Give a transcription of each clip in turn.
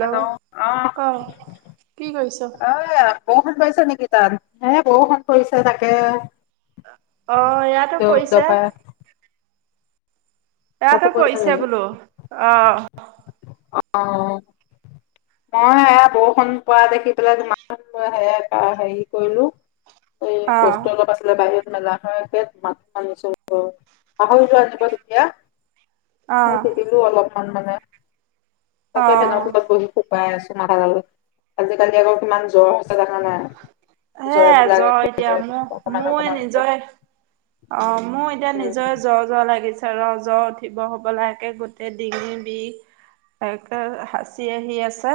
Hello অ ক কি কৰিছ? ঐ ব। গইছ নেকি তাত হে বষুণ পৈছে তাকে। অ ইয়াতো দপ পৈছে। দপাই তাতো এয়াটো পৰিছে পৈছে নেকি বোলো অ। অ। মই এ বৰষুণ পৱা দেখি পেলাই তোমালে হেয়া হেৰি কৈলো। এই অ কষ্টো অলপ আছিলে কাৰণে। মেলা পাহৰি লোৱা তেতিয়া দেখিবা। অ মই তিতিলো অলপ। খন মানে। অ তাকে ফেন তলত বহি। খাই আছো মাথা ডালত আজিকালি আকৌ কিমান জ্বৰ হৈছে দেখা নাই। হে জ্বৰ বিলাক জ্বৰএতিয়া একেবাৰে মোৰ অকমান মোৰ অকমানকে নিজৰে। অ মোৰ এতিয়া উম নিজৰে জ্বৰ জ্বৰ লা। লাগিছে ৰ জ্ব উঠিব হব লাকে গোটেই ডিঙি বিষ একে সাঁচি আহি আছে।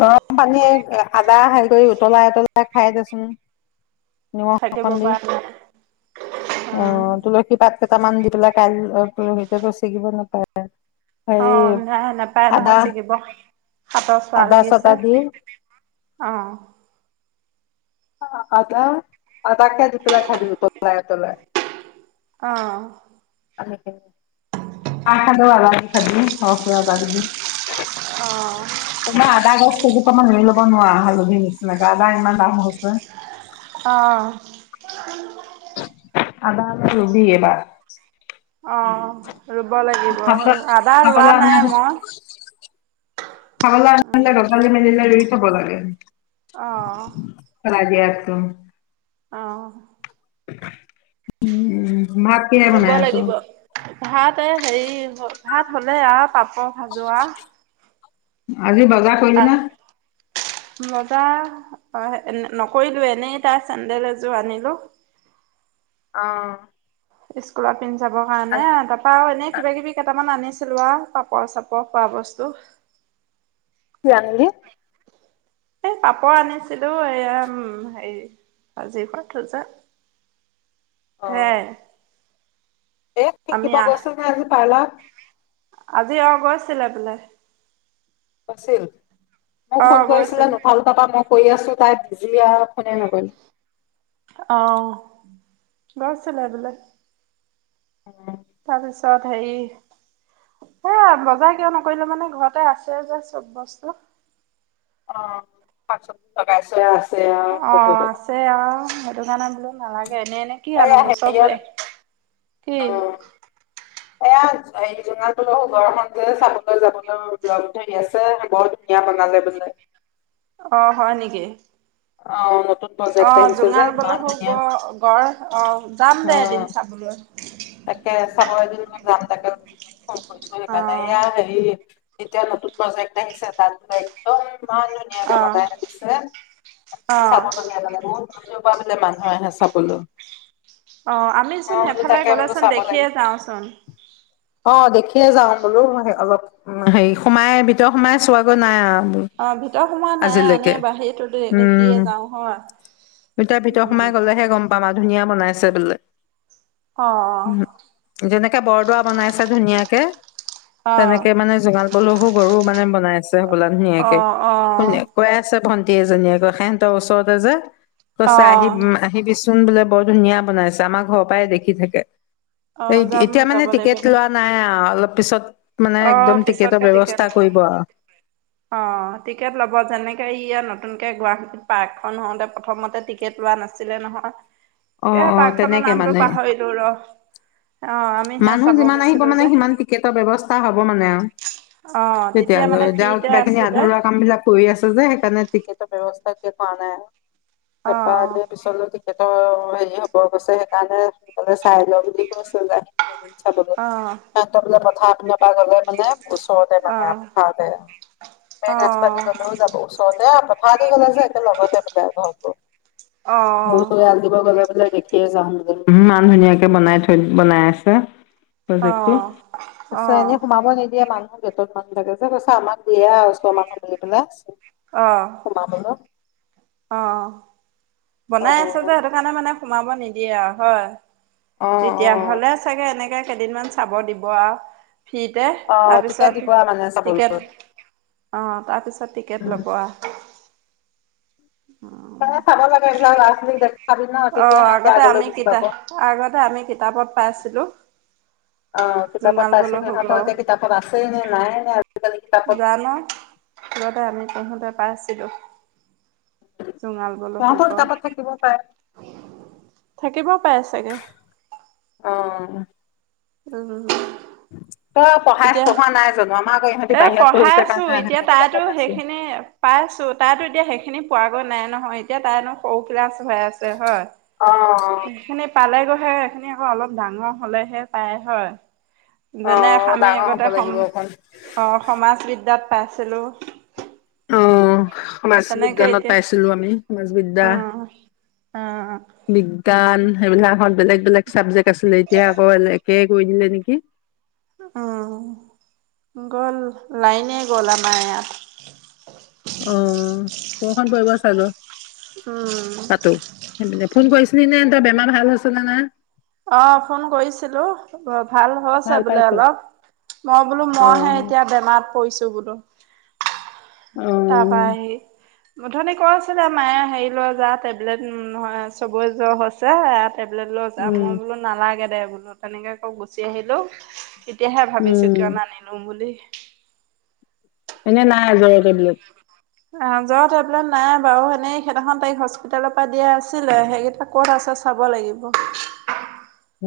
গৰম পানীয়ে আদা হে কৰি উতলাই উতলাই। খাই দেছোন। নিমখ থাকিব অকণ দি পৰা নাই অ উম তুলসী। পাত কেইটামান দি পেলাই কাই সতে চিগিব নাপায় অ হেৰি নাই নাপায় আদা নহয় ছিগিব হাত। চোৱা আদা লাগিছে চাদা দি অ। অ আদা আদা কে দিপিলাই খাই দিবি উতলাই উতলাই। অ। [unintelligible] তোমাৰ আদা গেছ জোপামান ৰুই ল'ব অ নোৱাৰা, হালধীৰ নিচিনাকৈ আদা ইমান দাম হৈছে । অহ । আদা অলপ ৰুবি এবাৰ । অঁ । ৰুব লাগিব । আদা ৰোৱা খাবলৈ নাই মই । হল আঅ গযালী মেললে [unintelligible] ৰুব লাগে । অহ । আইদিয়াটো । অহ। উম । ৰুব লাগিব । ভাত এ হেৰি হয় । ভাত হ'লে অ পাব, ক হাজোৱা। আজি বজা কৰিলি ন বজা নকৰিলো, এনেই তাৰ চেণ্ডেল এযোৰ আনিলো । অ। স্কুলত, পিন্ধাবৰ আজি কাৰণে তাৰপা আৰু এনে কিবা কিবি কেইটামান আনি । চিল নহয় পাপৰ চাপৰ খোৱা বস্তু । কি অনিলি [unintelligible] এই পাপৰ আনিছিলো, এইয়াম হেৰি আজিৰ পৰা থোজা, কৰে সেইয়ায়। এই সিকিতা বস্তু আজি অলপ । [unintelligible] আজি আৰু গৈছিলে বোলে । আছিল । মোক অ ফোন কৰিছিলে গৈছিলো নুঠালো, তাপা মই কৰি আছো তাত জীয়া অসমীয়া নাজানে [unintelligible] অহ গৈচিলে বোলে । [unintelligible] তালেছ [unintelligible] তাৰিছত হেৰি, সেয়া বজাৰ কিয় নকৰিলো মানে ঘৰতে আছে যে চব বস্তু । [unintelligible] অ শাক চবজি লগাইছো । অ আছে অ সেইটো কাৰণে বোলো, নালাগে এনেই এনেই কি আন এয়া গো চবে, হেৰিয়ত [unintelligible] কি? অ এয়া এইজ ঘৰখন যে চাবলৈ যাবলৈ লগ ধৰি আছে বৰ ধুনীয়া বনালে বোলে। অ হয় নেকি? অ নতুন অ প্ৰজেক্ট আহিছে যে 'জোঙাৰ গলে ইমান হো গ ধুনীয়া গড় অ যাম দে অ এদিন চাবলৈ। [unintelligible] তাকে চাবএদিন যাম তাকে। কম কৈচো অ সেইকাৰণে, এয়া হেৰী।। যেতিয়া নতুন প্ৰজেক্ট আহিছে তাত একদম। ইমান অ ধুনীয়াকৈ বনাই আনিছে অ সঁচাকে চাব লগীয়া বহুত। বাহিৰৰ পৰা বোলে মানুহ আহে চাবলৈ । অ' আমি চোন এফালে গ'লো। চাব দেখিয়ে লাগিব যাওঁচোন। অ' দেখিয়ে যাওঁ বোলো অলপ হেৰি সোমাই ভিতৰত সোমাই চোৱাগৈ নাই আৰু। বোলো অ' ভিতৰত সোমোৱা নাই আনে আজিলৈকে বাহীতো দে দেখিয়ে উম যাওঁ এতিয়া ভিতৰ হয়। সোমাই গলেহে গম পাম আৰু ধুনীয়া বনাইছে বোলে। উম অঁ, অঁ। যেনেকে বৰদোৱা বনাইছে ধুনীয়াকে। অ', তেনেকে মানে জোগাল। বলহু গৰু মানে বনাইছে। বোলা ধুনীয়াকে শু অ', কৈ আছে ভণ্টি গোটেই জনীয়ে আকৌ সেহেতৰ ওচৰতে যে কৈছে অ', আহিবি চোন। চোন বোলে বৰ ধুনীয়া বনাইছে আমাৰ ঘৰৰ পৰাই দেখি থাকে। অ', যাম এতিয়া মানে যাব লাগিব টিকেট দে লোৱা নাই অলপ। পিছত, মানে একদম অ' টিকেটৰ পিছতকে টিকেট ব্যৱস্থা লব কৰিব আৰু। অ টিকেট লব যেনেকে ই নতুন। গুৱাহাটীত পাৰ্কখন হওঁতে প্ৰথমতে টিকেট লোৱা নাছিলে নহয়। এ অ', অ', পাৰ্ক খনৰ তেনেকে নামটো মানে পাহৰিলো ৰ অ ' আমি। সেয়া মানুহ চাব যিমান আহিব গৈছিলো মানে যে সিমান টিকেটৰ ব্যয়ৱস্থা হয়। মানে আৰু অ', তেতিয়া মানে তেতিয়াালৈ দে ফ্ৰীতে কিবা খিনি আছিলে আধৰুৱা কাম বিলাক কৰি আছে যে সেইকাৰণে। টিকটৰ ব্যৱস্থা কৰা নাই আৰু। তেপা অ', পিছনো টিকেটৰ। হেৰি হব গৈছে সেইকাৰণে সোনকালে চাই ল বুলি কৈছে যে। সেইটো। অ', চাবলে। ভাত নাপায় গলে মানে। ওচৰতে মানে অ', পথাৰতে অ', মেইৰাস্তা দি অ', গ'লেও যাব ওচৰতে। [unintelligible] লাছে একে লগতে ম হব ব অ', চব আল দীিবা গলা বলে [inaudible] দেখিয়ে যাওঁ বোলো, ইমান ধুনীয়াকে বনাই থৈ- বনাই আছে। ছে। প্ৰজেক্টটো । তাৰছত অ', এনেই সোমাব নিদিয়ে মানুহ গেটত মানুহ থাকে যে, কৈছে আমাক দিয়ে আও ওচৰ মানুহ বুলি পেলাই। অ'। সোমাবলৈ অ'। অ বনাই আছে যে সেইটো কাৰণে মানে সোমাব নিদিয়ে আও, হয়। অ অ তেতিয়াহ'লে চাগে এনেকে কেইদিনমান চাব দিব আও। ফ্ৰীতে । অ তেতিয়া তাৰপিছত দিব মানে টিকেট- অ' তাৰপিছত টিকেট ল'ব চাবলৈ আও। অ' চাব লাগে এইবিলাক। লৰা-ছোৱালীক বি ন', তেতিয়া অ' সিহঁতে আগতে আগলৈ আমি বুজি পাব। কিতাপ আগতে আমি কিতাপত পাইছিলোঁ অ' কিতাপত জোঙাল পাইছে বল হব নহয় । কিতাপত আছেই নে নাই নে আজিকালি কিতাপত জানো? আগতে আমি পঢ়োতে পাইছিলোঁ। জোঙাল বোল সিহঁতৰ শুক। কিতাপত থাকিব পাৰে থাকিব পাই চাগে? অ উম। [unintelligible] পঢ়াই এতিয়া- পঢ়োৱা নাই জানো আমাৰ আকৌ ইহঁতি এ বাহিৰত পঢ়াই পঢ়িছে আছোঁ কাৰণে । এতিয়া ইহঁতৰ তাইতো কিতাপত আছে। সেইখিনি পাইছোঁ । তাইতো এতিয়া সেইখিনি পোৱা গৈ নাই নহয় এতিয়া। তাই এনো সৰু ক্লাছ হৈ আছে হয়। অ সেইখিনি পালে গৈ সেই এইখিনি আকৌ অলপ ডাঙৰ হ'লেহে পায় হয়। অ যেনে আমি ডাঙৰ হ'ব আগতে লাগিব সম- অকণ। অ' সমাজ বিদ্যাত পাইছিলোঁ। অ সমাজ বিজ্ঞানত এতিয়া পাইছিলোঁ আমি । সমাজবিদ্যা অ অ বিজ্ঞান সেইবিলাকত বেলেগ - বেলেগ চাবজেক্ট আছিলে । এতিয়া আকৌ এনেকে কৈ দিলে নেকি? উম । গ'ল, লাইনে গ'ল আমাৰ ইয়াত। অ' বৰষূণ পৰিব চাগ। উম । ফোন কৰিছিলি নে তই বেমাৰ ভাল হৈছে নে নাই? অ' ফোন কৰিছিলোঁ । ভাল হৈছে ভাল বোলে পাইছো। অলপ। মই বোলো মইহে অ', এতিয়া বেমাৰত পৰিছোঁ বোলো। অ তাৰপা- মধনি ক আছিলে, মায়ে হেৰি লৈ যা টেবলেট চবৰে জ্বৰ হৈছে ইয়াত- টেবলেট লৈ যা উম, মই বোলো নালাগে দে- [unintelligible] তেনেকে আকৌ গুচি আহিলো। তেতিয়াহে ভাবিছো উম, কিয় নানিলো বুলি। এনেই নাই জ্বৰৰ টেবলেট? আহ জ্বৰৰ টেবলেট নাই বাৰু এনেই সেইদিনাখন তাইক হস্পিতালৰ পৰা দিয়া আছিলে। সেইকেইটা কত আছে চাব লাগিব।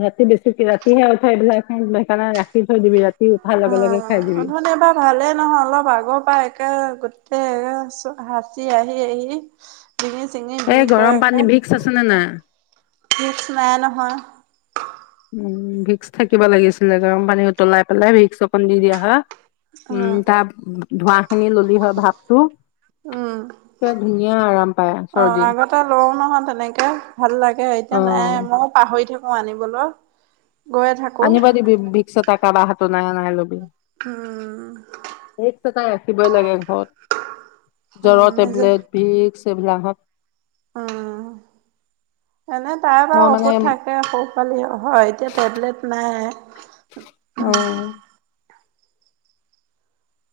ৰাতি বেছিকে ৰাতি সে উঠে এইবিলাক সেইকাৰণে ৰাখি থৈ দিবি ৰাতি- উঠাৰ অ লগে লগে খাই দিবি। উঠনি পৰা ভালেই নহয় অলপ আগৰ পৰা একে- হাঁচি আহি আহি- দিঙি চিঙি এই বিষ হৈ গৰম পানী একে ভিক্স আছে নে নাই? ভিক্স নাই নহয়। অ। উ ভিক্স থাকিব লাগিছিলে গৰম পানী উতলাই পেলাই ভিক্স অকণ দি দিয়া হয়- উম তাৰ- ধোৱা- উম একে ধুনীয়া আৰাম পায় অ চৰ্দি। আগতে লঁও নহয় তেনেকে ভাল লাগে এতিয়া নাই অ', মই আকৌ পাহৰি থাকো- মই আনিবলো। আনিব দিবি ভিক্স এটা কাবা হাতত নাই অনাই লবি উম ভিক্স - থাকিবই লাগে। জ্বৰৰ উম টেবলেট ভিক্স- [unintelligible] অ। এনেই তাৰ মই বাৰু মানে ঔষধ থাকে [unintelligible] হয় এতিয়া টেবলেট নাই। অ।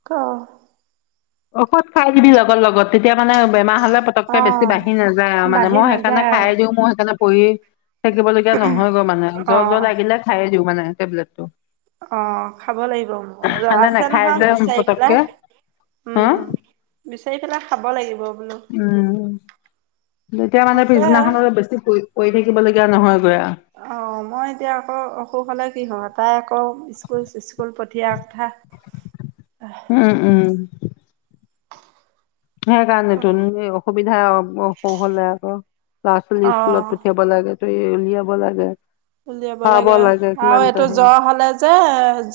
ক- ঔষধ খাই দিবি লগত লগত। তেতিয়া মানে বেমাৰ হ'লে পতককে অ বেছি বাঢ়ি নাযায় আৰু মানে বাঢ়ি মই সেইকাৰণে নাযায় আৰু খাই দিওঁ মোৰ সেইকাৰণে- [unintelligible] থাকিবলগীয়া নহয় গৈ মানে অ জ্বৰ জ্বৰ লাগিলে খায়ে দিওঁ মানে। টেবলেটটো। অ খাব লাগিব মোৰ ঠাণ্ডা আছে নাখাই যে নহয় বিচাৰি পতককে পেলাই- হা উম। । বিচাৰি পেলাই খাব লাগিব। বোলো উম তেতিয়া মানে পিছদিনাখন আছে। অলপ বেছি পৰি থাকি। থাকিবলগীয়া নহয়। অ' মই এতিয়া আকৌ অসুখ হলে কি [unintelligible] তাই আকৌ ইস্কুল চিচকুল পঠিয়াৰ কথা। উম উম। সেই কাৰণেতো [unintelligible] অসুবিধা অসুখ হলে আকৌ ল'ৰা অ ছোৱালী স্কুলত পঠিয়াব লাগে। [unintelligible] উলিয়াব লাগে। উলিয়াব খুৱাব লাগে কিমান আৰু এটা এইটো হেৰি জ্বৰ হলে যে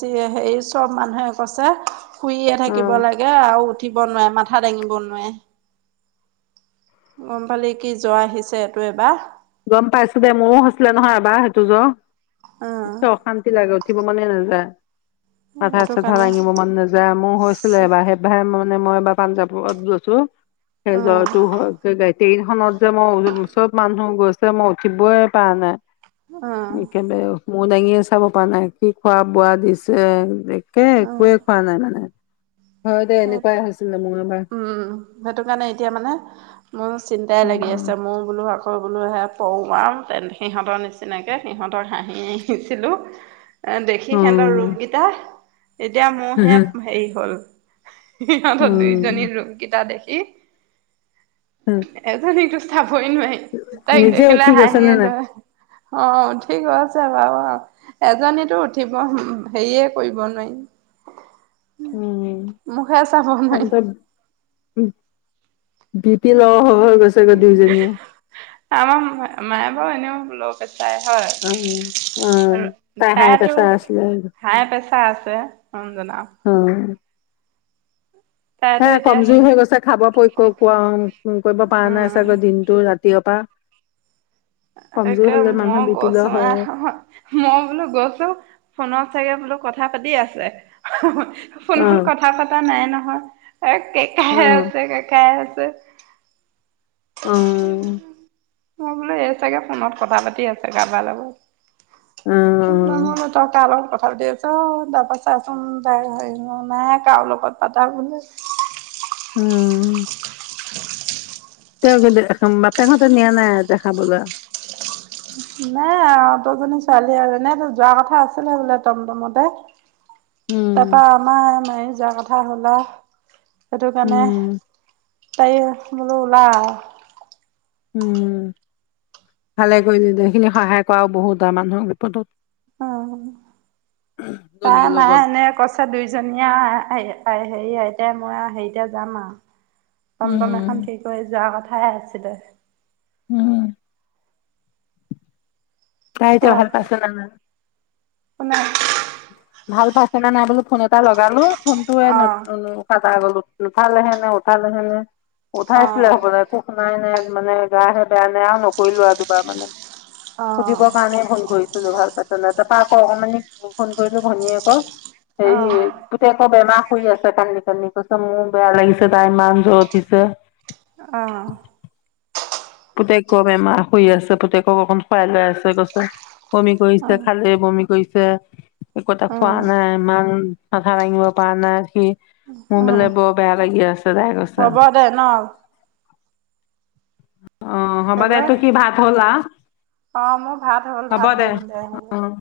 যি হেৰি চব মানুহে কৈছে শুইয়ে অ থাকিব লাগে আৰু উঠি উঠিব নোৱাৰে মাথা দাঙিব নোৱাৰে। গম পালি কি জ্বৰ আহিছে এইটো এইবাৰ। গম পাইছো দে মোৰো হৈছিলে নহয় এবাৰ সেইটো জ। অ [unintelligible] অশান্তি [unintelligible] উঠিব মনে নাযায়। মাথা সেইটো চাথা কাৰণে দাঙিব মন নাযায় মোৰ হৈছিলে এবাৰ [unintelligible] মানে মই এবাৰ পাঞ্জাৱত গৈছো। সেই জ্বৰটো হৈছে [unintelligible] ট্ৰেইন খনত যে মই [unintelligible] চব মানুহ গৈছ [unintelligible] মই উঠিবই পাৰা নাই। অ [unintelligible] মূৰ দাঙিয়ে চাব পৰা নাই কি খোৱা বোৱা দিছে, একে একোৱে অ খোৱা নাই মানে। হয় দে এনেকুৱাই [unintelligible] হৈছিলে মোৰ এবাৰ উম, সেইটো কাৰণে এতিয়া মানে মোৰ চিন্তাই লাগি উম আছে মোৰ বোলো আ হয় বোলোহে পৰোঁ আৰু তেন - সিহঁতৰ নিচিনাকে, সিহঁতৰ হাঁহি ছিলোঁ এ দেখি সেহঁতৰ উম ৰূপ গিতা এতিয়া মোৰহে হেৰি হ'ল সিহঁতৰ উম দুইজনী ৰুপকেইটা দেখি। খি এজন এইটো [unintelligible] তাইক নিজে দেখিলে উঠি গৈছে নে হাঁহিয়ে নাই দৰে অ' ঠিক আছে বাৰু অ এজনীতো উঠিব হেৰিয়ে কৰিব নোৱাৰি উম। মুখে চাব নোৱাৰি। [inaudible] বি পি ল' হৈ হৈ গৈছে গৈ দুয়োজনীয়ে। আমাৰ মায়ে বাৰু এনেও ল'ৰা -ছোৱালী তাই হয় অ অ', আৰু তাই হাই তাইতো প্ৰেছাৰ আছিলে হাই প্ৰেচাৰ আছে। তে । অ' জনা। অ হে এতিয়া কমজৰি হেৰি হৈ গৈছে খাব কোৱা কৰিব পৰা নাই উম, চাগৈ দিনটো ৰাতিয়াৰ পৰা । তাকে মানুহৰ মই বি পি গৈছো ল' হয় আহ মই বোলো গৈছো ফোনত চাগে বোলো কথা। কথা পাতি আছে। অ ফোনত কথা পতা নাই নহয়। হয়। এ অ কেকাই আছে, কেকাই আছে। তে। অ [inaudible] মই বোলো এই চাগে ফোনত কথা পাতি আছে কাৰবাৰ অ লগত। নহ'লে তই কাৰ লগত কথা- ৰ দি আছ তাৰাপা চাচোন তাই হৰি নাই কাৰো লগত পাতা বোলে। অ [inaudible] তেওঁ কিন্তু বাপেকহঁতে নিয়া নাই দেখাবলৈ । নে অ দুহজনী ছোৱালী আৰু এনেয়ো যোৱা কথা আছিলে বোলে টমটমতে। উম তাৰপা আমাৰ মায়ে পূজা কথা হ'ল আৰু সেইটো কাৰণে উম পাৰি বোলো ওলাই আহ উম' ভালে কৰিলি দে, সেইখিনি সহায় কৰাও বহুত ভাল আৰু মানুহৰ বিপদত । উম। তাই মায়ে এনে কছে দুইজনীয়া আহ আহ । হেৰি এতিয়া মই হেৰিতে যাম আও। টমটম উম এখন থিক কৰি যাও । খাই আছিলে। উম'। তাই ক ইতা ভাল পাইছে নে নাই? কোনে? ভাল পাইছে নে নাই বোলো ফোন এটা লগালো । ফোনটোয়ে ন অ', কটা গলোত নুঠালেহে নে উঠাল। উম। উঠাইছিলে অ', হবলা! একো শুনাই নাই। মানে গাহে বেয়া নে আৰু নকৰিলো আও দুবাৰ মানে। অ', সুধিবৰ কাৰণে ফোন কৰিছিলো। ভাল পাইছ তাৰ পা আকৌ অকমানি কৰিছো ভনীয়েকক আকৌ হেৰি অ', পুতেকে শুই আছে কান্দি কান্দি তাৰ পিছত মোৰ বেয়া লাগিছে তাই ইমান জ্বৰ উঠিছে। অ', পুতেকৰ বেমাৰ শুই আছে পুতেক- অকণ খোৱাই লৈ আছে গৈছে। বমি কৰিছে, খালি বমি কৰিছে। ছে। একো এটা খোৱা উম, নাই। ম মাঠা দাঙিব পাৰা নাই, সি মোৰ উম, বোলে বৰ বেয়া লাগি আছে তাই কৈছে। হ'ব দে ন অ হ'ব দে তু হেল্ল'। কি ভাত হ'লা অ মোৰ ভাত হ'ল হ'ব ভাত দে দিওঁতে হ'ব অ', অ',